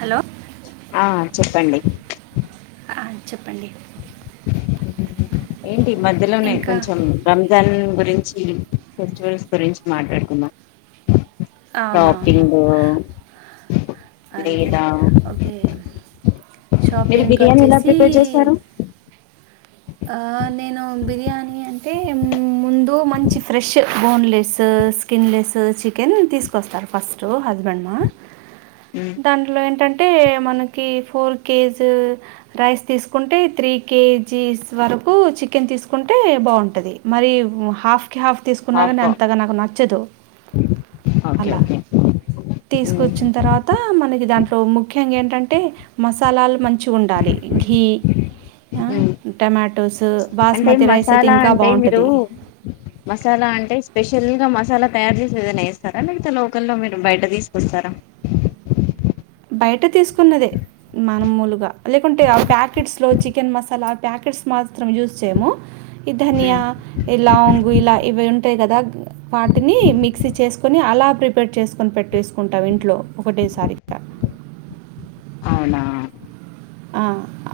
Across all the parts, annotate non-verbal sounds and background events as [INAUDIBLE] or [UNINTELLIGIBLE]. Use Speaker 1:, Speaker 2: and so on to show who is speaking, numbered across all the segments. Speaker 1: Hello
Speaker 2: ఆ చెప్పండి
Speaker 1: ఆ చెప్పండి
Speaker 2: ఏంటి మధ్యలోనే
Speaker 1: ఇంకా
Speaker 2: కొంచెం రంజాన్ గురించ్ చీన్ ఫెస్టివల్స్ గురించి మాట్లాడుకుందాం షాపింగ్
Speaker 1: అంతే
Speaker 2: లేదా
Speaker 1: ఓకే
Speaker 2: మీరు
Speaker 1: షాపింగ్కి
Speaker 2: బిర్యానీ ఎలా
Speaker 1: వచ్చేసి
Speaker 2: ప్రిపేర్ చేస్తారు
Speaker 1: ఆ నేను బిర్యానీ అంటే ముందు మంచి fresh boneless skin less chicken తీసుకొస్తారు ఫస్ట్ హస్బెండ్ మా
Speaker 2: మ్మ్.
Speaker 1: దాంట్లో ఎంటంటే మనకి ఫోర్ కేజ్ రైస్ తీసుకుంటే త్రీ కేజీస్ వరకు చికెన్ తీసుకుంటే బాగుంటది మరి హఫ్ కి హాఫ్ తీసుకున్నా
Speaker 2: హాఫ్
Speaker 1: గాని అంతగా నాకు నచ్చదు
Speaker 2: ఓకే
Speaker 1: అలా
Speaker 2: ఓకే మ్మ్.
Speaker 1: తీసుకొచ్చిన తర్వాత మనకి దాంట్లో ముఖ్యంగా ఏంటంటే మసాలాలు మంచి గుండాలి ఘీ ఆ,
Speaker 2: ఉ
Speaker 1: టమాటోస్
Speaker 2: అంటే
Speaker 1: బాస్మతి రైస్ అయితే
Speaker 2: మసాలా
Speaker 1: ఇంకా
Speaker 2: అంటే మీరు
Speaker 1: బాగుంటుంది
Speaker 2: మసాలా అంటే స్పెషల్ గా మసాలా క్ తయారు చేసి ఏదన్న చేస్తారా లేకపోతే లోకల్లో మీరు బయట తీసుకొస్తారా
Speaker 1: బయట తీసుకున్నదే మామూలుగా లేకుంటే ఆ ప్యాకెట్స్ లో చికెన్ మసాలా ఆ ప్యాకెట్స్ మాత్రం యూజ్ చేయము ఈ ధన్య
Speaker 2: మ్మ్.
Speaker 1: ఈ లవంగు ఇలా ఇవి ఉ ఉంటాయి కదా వాటిని మిక్సీ చేసుకుని అలా ప్రిపేర్ చేసుకొని పెట్టేసుకుంటాం ఇంట్లో ఒకటేసారి
Speaker 2: అవునా
Speaker 1: ఆ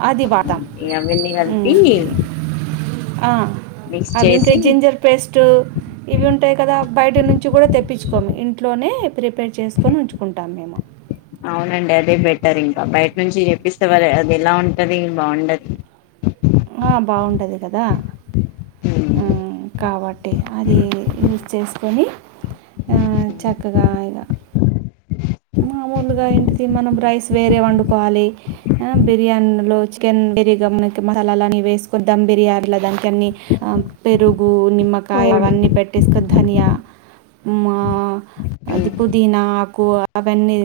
Speaker 1: అది
Speaker 2: అవును.
Speaker 1: వాడ్తాం
Speaker 2: ఇక అవన్నీ కలిపి
Speaker 1: హ్మ్
Speaker 2: మిక్స్
Speaker 1: అవి ఇంకా
Speaker 2: చేసి
Speaker 1: జింజర్ పేస్ట్ ఇవి ఉంటాయి కదా బయట నుంచి కూడా తెప్పిచ్చు కోం ఇంట్లోనే ప్రిపేర్ చేసుకొని ఉంచుకుంటాం మేము
Speaker 2: అవునండి అదే బెటర్ ఇంకా బయట నుంచి తెప్పిస్తే వాల్ అది ఎలా ఉంటది బావుండది
Speaker 1: అదేకదా హ్మ్ కాబట్ ట్టి అది యూజ్ చేసుకొని ఆ చక్కగా ఇగ మామూలుగా ఏంటిది మనం రైస్ వేరే వండుకోవాలి బిర్యానీ లలో చికెన్ బిర్యాని ఆకు మసాలలని వేసుకొని దమ్ బిర్యానిల దాన్ కన్ని ఆ పెరుగు నిమ్మకాయ్
Speaker 2: అవును
Speaker 1: అవన్ని పెట్టెసుకొని ధన్య మా అది
Speaker 2: హ్మ్.
Speaker 1: పుదీనాకు అవన్నీ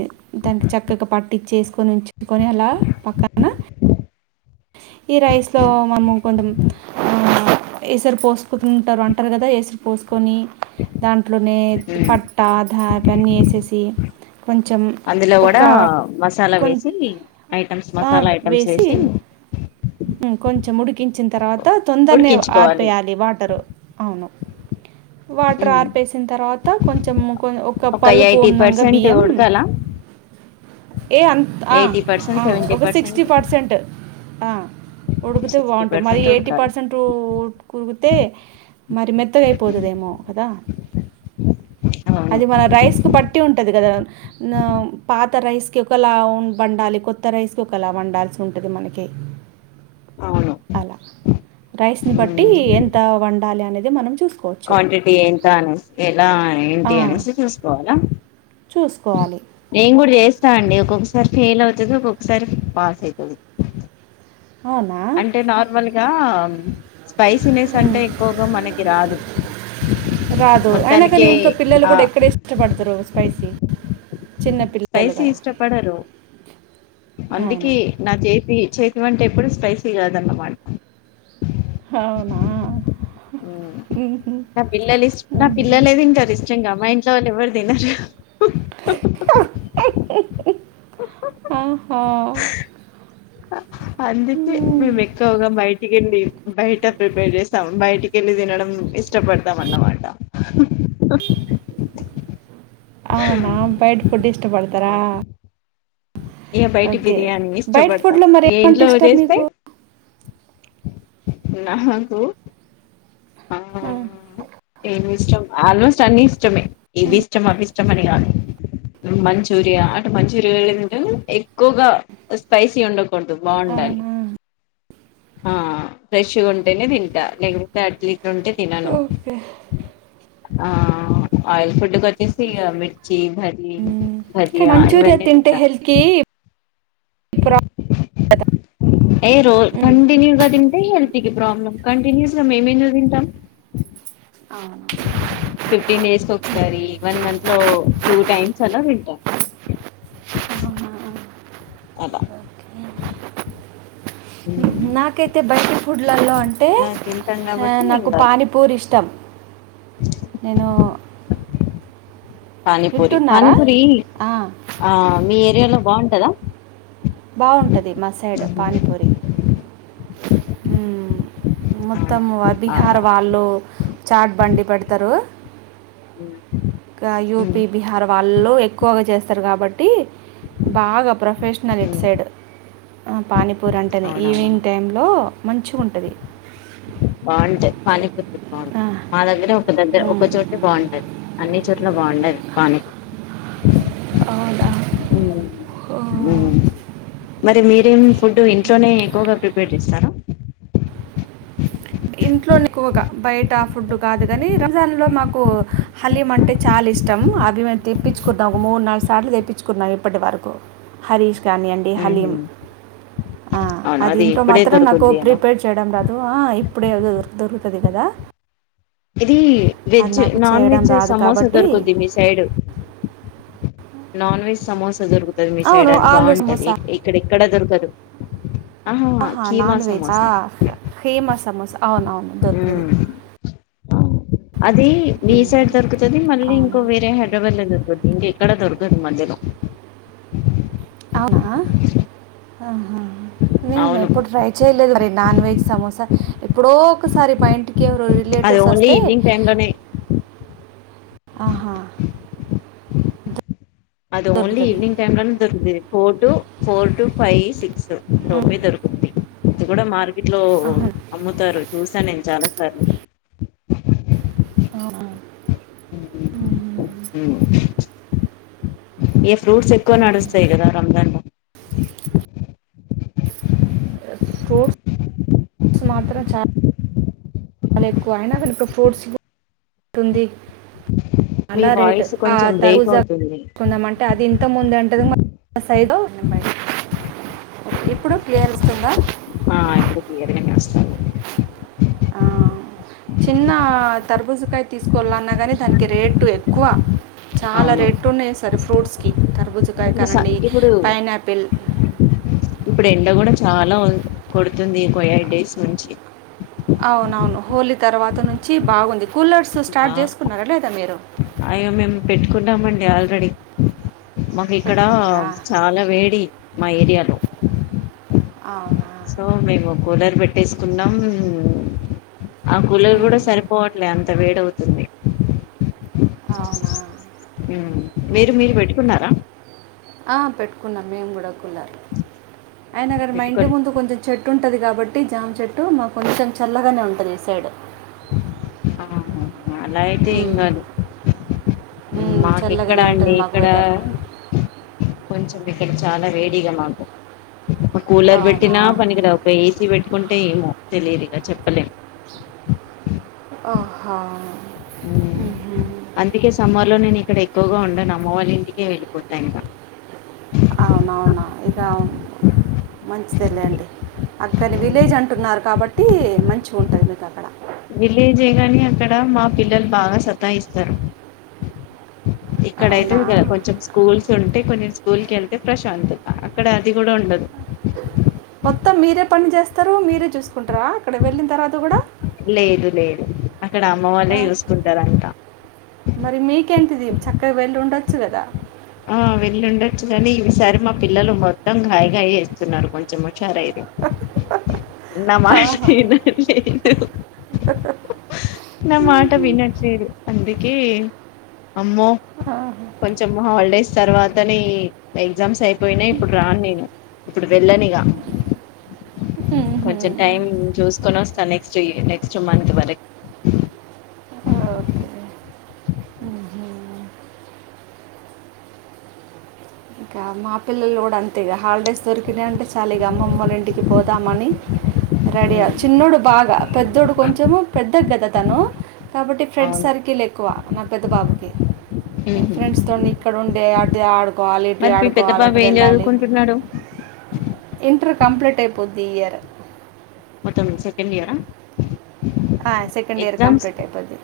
Speaker 1: దాన్కి చక్కగా పట్టిచ్చేసుకొని ఉంచుకొని అలా పక్కన ఈ రైస్ లో మనము కొంచెం ఆ ఏసరు పోసుకుంటరంటారు గదా ఏసరు పోసుకొని దాంట్లోనే
Speaker 2: హ్మ్.
Speaker 1: పత్త దాగన్ అవన్నీ ఎసేసి కొంచెం
Speaker 2: అందులో గూడా
Speaker 1: ఒక
Speaker 2: మసాలా వేసి
Speaker 1: కొంచెం
Speaker 2: ఐటమ్స్ మసాలా ఐటమ్స్ వేసి
Speaker 1: ఇంకొంచెం ఉడికించిన్ తర్వాత్ తో తొందర్నే
Speaker 2: ఉడికించుకోవాలి
Speaker 1: ఆర్పేయాలి వాటరు అవును వాటర్
Speaker 2: హ్మ్.
Speaker 1: ఆర్పేసిన్ తర్వాత కొంచెం ఒక్ ఒక పలుకు
Speaker 2: ఎయిటీ
Speaker 1: ఉన్నంగ
Speaker 2: పర్సెంట్
Speaker 1: బియ్యం
Speaker 2: ఉడకాల
Speaker 1: ఏ అంత్ అ
Speaker 2: ఎయిటీ
Speaker 1: ఆ
Speaker 2: పర్సెంట్ సెవెంటీ
Speaker 1: ఒక సిక్స్టీ పర్సెంట్ ఆ ఉడుకితే
Speaker 2: సిక్స్టీ
Speaker 1: బాగుంటద్ మరి
Speaker 2: పర్సెంట్
Speaker 1: ఎయిటీ
Speaker 2: ఉడకాలి
Speaker 1: పర్సెంట్ [UNINTELLIGIBLE] మరి మెత్తగా అయిపోదు అదేమో కదా
Speaker 2: అవును
Speaker 1: అది మన రైస్ కు బట్టి ఉంటది గదా నా పా త రైస్కి ఒకలాగ్ వండాలి కొత్త రైస్కి ఒకలా వండాల్సి ఉంటది మనకి
Speaker 2: అవును
Speaker 1: అలా రైస్ని బట్టి
Speaker 2: హ్మ్.
Speaker 1: ఎంత వండాలి అనేది మనం చూసుకోవచ్చు
Speaker 2: క్వాంటిటీ ఎంత అనేస్ ఎలా
Speaker 1: ఆ,
Speaker 2: ఏంటి అనేసి చూసుకోవాలా
Speaker 1: చూసుకోవాలి
Speaker 2: నేన్ కూడా చేస్తా అండి ఒక్కొక్కసారి ఫెయిల్ అవుతది ఒక్కొక్కసారి పాస్ అయితది
Speaker 1: అవునా
Speaker 2: అంటే నార్మల్గా స్పైసీనెస్ అంటే ఎక్కువగా మనకి రాదు
Speaker 1: రాదు అయినా కానీ
Speaker 2: మొత్తానికి
Speaker 1: ఇంట్లో పిల్లలు
Speaker 2: ఆ
Speaker 1: కూడా ఎక్కడ ఇష్టపడుతరు స్పైసీ చిన్న పిల్లలు
Speaker 2: స్పైసీ
Speaker 1: కదా
Speaker 2: ఇష్టపడరు
Speaker 1: అవును
Speaker 2: అందుకే నా చేతి చేతి వంట ఎప్పుడు స్పైసీ కాదన్నమాట
Speaker 1: హవునా
Speaker 2: హుమ్ నా పిల్లలు ఇష్ నా పిల్లలేదింటారు ఇష్టంగా మా ఇం ట్లో వాళ్ళు ఎవ్వరు తినరు
Speaker 1: ఆహా
Speaker 2: అందుకే మేము ఎక్కువగా బయటికి వెళ్ళి బయట ప్రిపేర్ చేస్ స్తాం బయటికెళ్ళి తినడం ఇష్టపడతాం అన్నమాట
Speaker 1: అవునా బైట ఫుడ్ ఇష్టపడతరా
Speaker 2: అవును ఇక బయటి బిర్యానీ ఇష్టపడతాం
Speaker 1: ఫుడ్లో మరి
Speaker 2: ఏ
Speaker 1: ఏమంటే
Speaker 2: ఇంట్లో
Speaker 1: ఇష్టం
Speaker 2: చేస్తే
Speaker 1: మీకు
Speaker 2: నాకు
Speaker 1: ఆ
Speaker 2: ఏం ఇష్టం? ఆల్మోస్ట్ అన్ని ఇష్టమే. ఇది
Speaker 1: మ్మ్.
Speaker 2: ఇష్టం, అవిష్టం అని కాదు. మంచూరియా. అంటే, మంచూరియా వేడిగా తింటాను. ఎక్కువగా స్పైసి ఉండ కూడదు. బాండలి
Speaker 1: అవునా
Speaker 2: ఆ ఫ్రెష్గా ఉంటేనే తింటా. లేకపోతే అట్లెట్లుంటే తినను.
Speaker 1: ఓకే
Speaker 2: ఆ అయిల్ ఫుడ్ కొచ్చేసి, ఇగ మిర్చి భజీ
Speaker 1: మ్మ్.
Speaker 2: భజియ
Speaker 1: కానీ మంచూరియా
Speaker 2: ఇవన్నీ
Speaker 1: తింటే
Speaker 2: తింటా.
Speaker 1: హెల్త్కి
Speaker 2: ఏ రో
Speaker 1: ప్రాబ్లం
Speaker 2: కంటిన్యూ గ తింటే, హెల్ త్కి ప్రాబ్లం. కంటిన్యూస్ గా మేమెందుకు తింటాం?
Speaker 1: అవును.
Speaker 2: ఫిఫ్టీన్ డేస్ కొకసారి, వన్ మంత్ లో టూ టైమ్స్ అలా తింటాం. [INAUDIBLE] అలా.
Speaker 1: నాకైయితే బయట ఫుడ్లలో అంటే,
Speaker 2: అలా తింటాం
Speaker 1: ఆ
Speaker 2: కాబట్టి ఏం
Speaker 1: నాకు
Speaker 2: కాదు
Speaker 1: పానీపూరి ఇష్టం. నేను
Speaker 2: పానీపూరి.
Speaker 1: వింటున్నారా
Speaker 2: పానీపూరి,
Speaker 1: ఆ,
Speaker 2: ఆ మీ ఏరియాలో బాగుంటదా?
Speaker 1: బాగుంటది మా సైడ్ పానీపూరి. మ్ మొత్తం ఆ బీహార్ వాళ్ళు చాట్ బండి పెడతారు. ఇంకా యూపి, బీహార్ వాళ్ళు ఎక్కువగా చేస్తారు కాబట్టి, బాగ ప్రొఫెషనల్ ఇటు సైడ్ ఆ పానీపూరి అంటేనే,
Speaker 2: అవునవును
Speaker 1: ఈవినింగ్ టైంలో మంచిగుంటది.
Speaker 2: బాంటయ్. పానీపూరిలు బాంటయ్. మా దగ్గర ఒక దగ్గర ఒక చోటే బాంటది. అన్ని చోట్ల బాగుండది పానిపూరి.
Speaker 1: అవునా ఓ
Speaker 2: మ్మ్ మరి మీరేం ఫుడ్ ఇంట్లోనే ఎక్కువగా ప్రిపేర్ చేస్తార?
Speaker 1: ఇంట్లో నె ఎక్కువగా బయట ఫుడ్ కాదు. కాని, రంజాన్ లో మాకు హలీమ్ అంటే, చాల ఇష్ ష్టం అది మేం తెప్పించుకుంటాం. ఒక మూడు నాలుగు సార్లు తెప్పించుకున్నాం ఇప్పటి వరకు. హరీష్ కానీయండి హలీం
Speaker 2: మ్మ్
Speaker 1: ఆ
Speaker 2: అవును
Speaker 1: అది ఇంట్లో
Speaker 2: ఇప్పుడే
Speaker 1: మాత్రం నాకు
Speaker 2: దొరుకుద్ది కదా
Speaker 1: ప్రిపేర్ చేయడం రాదు. ఆ ఇప్పుడే అది దొరుక్ దొరుకుతది కదా!
Speaker 2: ఇది
Speaker 1: అది
Speaker 2: వెజ్.
Speaker 1: నాకు
Speaker 2: నాన్
Speaker 1: చేయడం
Speaker 2: వెజ్
Speaker 1: రాదు
Speaker 2: సమోసా
Speaker 1: కాబట్టి
Speaker 2: దొరుకుద్ది మీ సైడ్. నాన్ వెజ్ సమోసా దొరుకుతది మీ సైడ్
Speaker 1: అవును
Speaker 2: అది
Speaker 1: ఆలు
Speaker 2: బాంటది.
Speaker 1: సమోసా
Speaker 2: ఎక్ ఎక్కడ ఎక్కడ దొరకదు. ఆ హ
Speaker 1: ఆహా
Speaker 2: కీమా
Speaker 1: నాన్ వెజ్
Speaker 2: సమోసా.
Speaker 1: ఔను దొరుకుతది.
Speaker 2: ఉమ్ అది మీ సైడ్ దొరుకుతుది. మళ్ళీ ఇంకో
Speaker 1: అవును
Speaker 2: వేరే హైదరాబాద్ లో దొరుకుత ఇంక ఎక్కడ దొరకదు మధ్యలో.
Speaker 1: అవునా అ
Speaker 2: [UNINTELLIGIBLE]
Speaker 1: నేన్ ఎప్పుడు ట్రై చేయలేదు, నాన్ వెజ్ సమోసా ఎప్పుడో ఒకసారి మా ఇంటికి ఎవరో రిలేటివ్
Speaker 2: అది ఓన్లీ ఈవేనింగ్ టైమ్ లోనే
Speaker 1: ఆహా
Speaker 2: అది ఓన్లీ
Speaker 1: దొరుకుతుంది
Speaker 2: ఈవేనింగ్ టై లోనే దొరుకుతది. Four to, four to, five six. లోపే దొరుకుద్ది, ఇది కూడా మార్కెట్ లో అమ్ముతారు, చూసా నేను చాల సా సరే.
Speaker 1: అవునా మ్మ్.
Speaker 2: మ్ గిఫ్ ఫ్రూట్స్ ఎక్కువ
Speaker 1: ఓకే.
Speaker 2: నడుస్తాయి కదా రంజాన్
Speaker 1: ఫ్రూట్ మాత్రం చా లా ఎక్కువ. అయినాగాని ఇక్కడ ఫ్రూట్స్ తుంది
Speaker 2: మీ
Speaker 1: అలా రేట్.
Speaker 2: వాయిస్
Speaker 1: ఆ
Speaker 2: కొంచెం
Speaker 1: తరుగు
Speaker 2: బ్రేక్
Speaker 1: జా
Speaker 2: అవుతుంది
Speaker 1: కుందాం అంటే అది ఇంత ముందు అంటరు మ సైడు ఇప్పుడు క్లియర్ వస్తుందా,
Speaker 2: ఆ ఇప్పుడు
Speaker 1: ఆ,
Speaker 2: [UNINTELLIGIBLE]
Speaker 1: చిన్న కార్బుజా కాయ తీసుకోవాలన్నా కానీ దానికి రేటు ఎక్కువ చాలా
Speaker 2: అవును
Speaker 1: రేట్ ఉన్నాయి, ఈ సారి ఫ్రూట్స్ కి కార్బుజా
Speaker 2: ఇప్పుడు
Speaker 1: కాయ
Speaker 2: స ఇప్పుడు
Speaker 1: పైనాపిల్
Speaker 2: ఇప్పుడు ఎండ కూడా చాలా కోడుతుంది, ఓ ఎయిట్ డేస్ నుంచి
Speaker 1: అవునవును హోలీ తర్వాత నుంచి బాగుంది. కూలర్స్ స్టార్ట్
Speaker 2: బా
Speaker 1: చేసుకున్నారా, లేదా మీరు
Speaker 2: అయ్యో మేము పెట్టుకున్నామండి ఆల్రెడీ మాకు ఇక్కడ
Speaker 1: పెట్టుకున్నారా
Speaker 2: చాలా వేడి మా ఏరియాలో
Speaker 1: అవునా
Speaker 2: సో మేము కూలర్ పెట్టేసుకున్నాం ఆ కూలర్
Speaker 1: ఉమ్,
Speaker 2: కూడా సరిపోవట్లేదు అంత వేడిగా ఉంది
Speaker 1: అవునా
Speaker 2: మీరు
Speaker 1: ఓకే
Speaker 2: పెట్టుకున్నారా
Speaker 1: ఆ పెట్టుకున్నాం, మేము కూడా కూలర్ అయినా గానీ మా ఇంటి
Speaker 2: పెట్టుకోరు
Speaker 1: ముందు కొంచెం చెట్టు, ఉంటది కాబట్టి జామ్ చెట్టు మాకు కొంచెం చల్లగానే ఉంటది ఈ సైడ్
Speaker 2: ఆ అలాగయితే
Speaker 1: ఉమ్,
Speaker 2: ఎంకాదు
Speaker 1: ఉమ్,
Speaker 2: మాకు ఎక్కడా
Speaker 1: చల్లగానే
Speaker 2: అండి
Speaker 1: ఉంటుంది మాకు
Speaker 2: ఇక్కడ
Speaker 1: వెదర్
Speaker 2: కొంచెం ఇక్కడ చాలా వేడిగా మాకు కూలర్
Speaker 1: అవునా
Speaker 2: పెట్టినా పనికిరాదు ఒక ఏసీ పెట్టు కుంటే ఏమో తెలియదు ఇగా చెప్పలేము
Speaker 1: ఓ హో
Speaker 2: మ్మ్ అందుకే సమ్మర్ లో నేను ఇక్కడ ఎక్కువ గా ఉండను అమ్మ వాళ్ళ ఇంటికె వెళ్లిపోతా ఇగ
Speaker 1: అవునవునా ఇక మంచిదే లెండి అక్కడ విలేజ్ అంటున్నారు కాబట్టి మంచిగా ఉంటది. మీకు అక్కడ
Speaker 2: విలేజే కానీ అక్కడ మా పిల్లలు బాగా సతాయిస్తారు.
Speaker 1: అవునా
Speaker 2: ఇక్కడైతే కొంచెం స్కూల్స్ ఉంటే కొంచెం స్కూల్కి వెళ్తే ప్రశాంతం అక్కడ అది కూడా ఉండదు.
Speaker 1: మొత్తం మీరే పని చేస్తారా మీరే చూసుకుంటారా అక్కడ వెళ్ళి
Speaker 2: లేదు లేదు అక్కడ అమ్మ
Speaker 1: ఆ,
Speaker 2: వాళ్ళే చూసుకుంటారు అంత
Speaker 1: మరి మీకేంటిది చక్కగా వెళ్ళి ఉండొచ్చు గదా
Speaker 2: ఆ వెళ్ళుండొచ్చు, కానీ ఈసారి మా పిల్లలు మొత్తం గాయగాయ్ చేస్తున్నారు కొంచెం హుషారు అయినారు నా మాట వినట్లేదు, నా మాట వినట్లేదు అందుకే అమ్మో కొంచం డేస్ తరువాతనే ఎగ్జామ్స్ అయిపో యినవి ఇప్పుడు రాను నేను ఇప్పుడు వెళ్లను ఇగా కొంచెం టైం చూసుకొని వస్తా నెక్స్ట్ ఈ నెక్స్ట్ మంత్ వరకి
Speaker 1: ఓకే మ్ మ్మ్ హ్హ్ ఇంకా మా పిల్లలు కూడా అంతేగా హాలిడేస్ దొరికినాయి అంటే చాలీగా అమ్మమ్మో లా ఇంటికి పోదామని రెడీ అవు చిన్నోడు బాగా పెద్దోడు కొంచము పెద్ద కదా తను కాబట్టి ఫ్రెండ్స్
Speaker 2: అవును
Speaker 1: సర్కిల్ ఎక్కువ నా పెద్ద బాబుకి
Speaker 2: ఉహు.
Speaker 1: ఫ్రెండ్స్ తోని ఇక్కడ ఉండే ఆ డుకోవాలి ఇటు
Speaker 2: మరి మీ పెద్ద
Speaker 1: ఆడుకోవాలి
Speaker 2: బాబు
Speaker 1: అటు
Speaker 2: ఏం
Speaker 1: వెళ్లాలి
Speaker 2: చదువుకుంటున్నాడు
Speaker 1: ఇంటర్ కంప్లీట్ అయిపో ఈ ఇయరు
Speaker 2: అతను సెకెండ్ ఇయరా
Speaker 1: ఆ సెకండ్ ఇయర్
Speaker 2: ఎగ్జామ్స్
Speaker 1: కంప్లీట్ అయిపోద్ది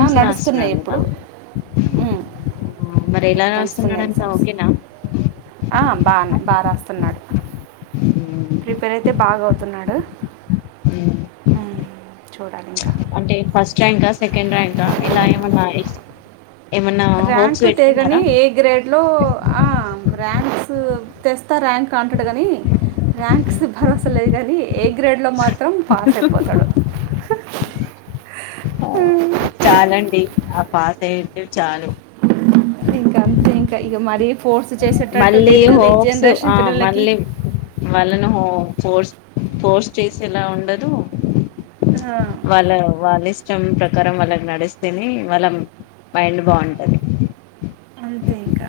Speaker 1: ఆ, నడుస్తున్నాయి
Speaker 2: రాస్తున్నాడు కదా
Speaker 1: ఇప్పుడు ఉమ్,
Speaker 2: మ్ మరి ఎలా
Speaker 1: ఇప్పుడు
Speaker 2: రాస్తున్నాడు అంటా ఓకేనా
Speaker 1: ఆ బాగానే బాగా రాస్తున్నాడు
Speaker 2: ఉమ్,
Speaker 1: ప్రిపేర్ అయితే బాగా అవుతున్నాడు
Speaker 2: ఉమ్.
Speaker 1: ఉమ్
Speaker 2: అంటే ఫస్ట్ ర్యాంకా సెకండ్ ర్యాంకా ఇలా ఏమన్నా ఏమన్నా హోప్స్
Speaker 1: ర్యాంకు తెేగని
Speaker 2: పెట్టుకున్నారా
Speaker 1: ఏ గ్రేడ్ లో ఆ ర్యాంక్స్ తెస్తా ర్యాంక్ అంటాడు కానీ ర్యాంక్స్ భరోసా లేదు గానీ ఏ గ్రేడ్లో మాత్రం పాస్ అయిపోతాడు
Speaker 2: ఆ చాలండి ఆ పాస్ అయితే చాలు
Speaker 1: ఇంకా అంతే ఇంకా ఇగ మరీ ఫోర్స్ చేసేటట్టు
Speaker 2: మళ్ళీ
Speaker 1: లేదు కదా ఈ జనరేషన్ పిల్లలకి
Speaker 2: వాళ్లను ఫోర్స్ ఫోర్స్ చేసేలా ఉండదు
Speaker 1: ఆ,
Speaker 2: వాళ్ల వాళ్ల ఇ ష్టం ప్రకారం వాళ్లకి నడిస్తేనే వాళ్ల మైండ్ బావుంటది
Speaker 1: అంతే ఇంకా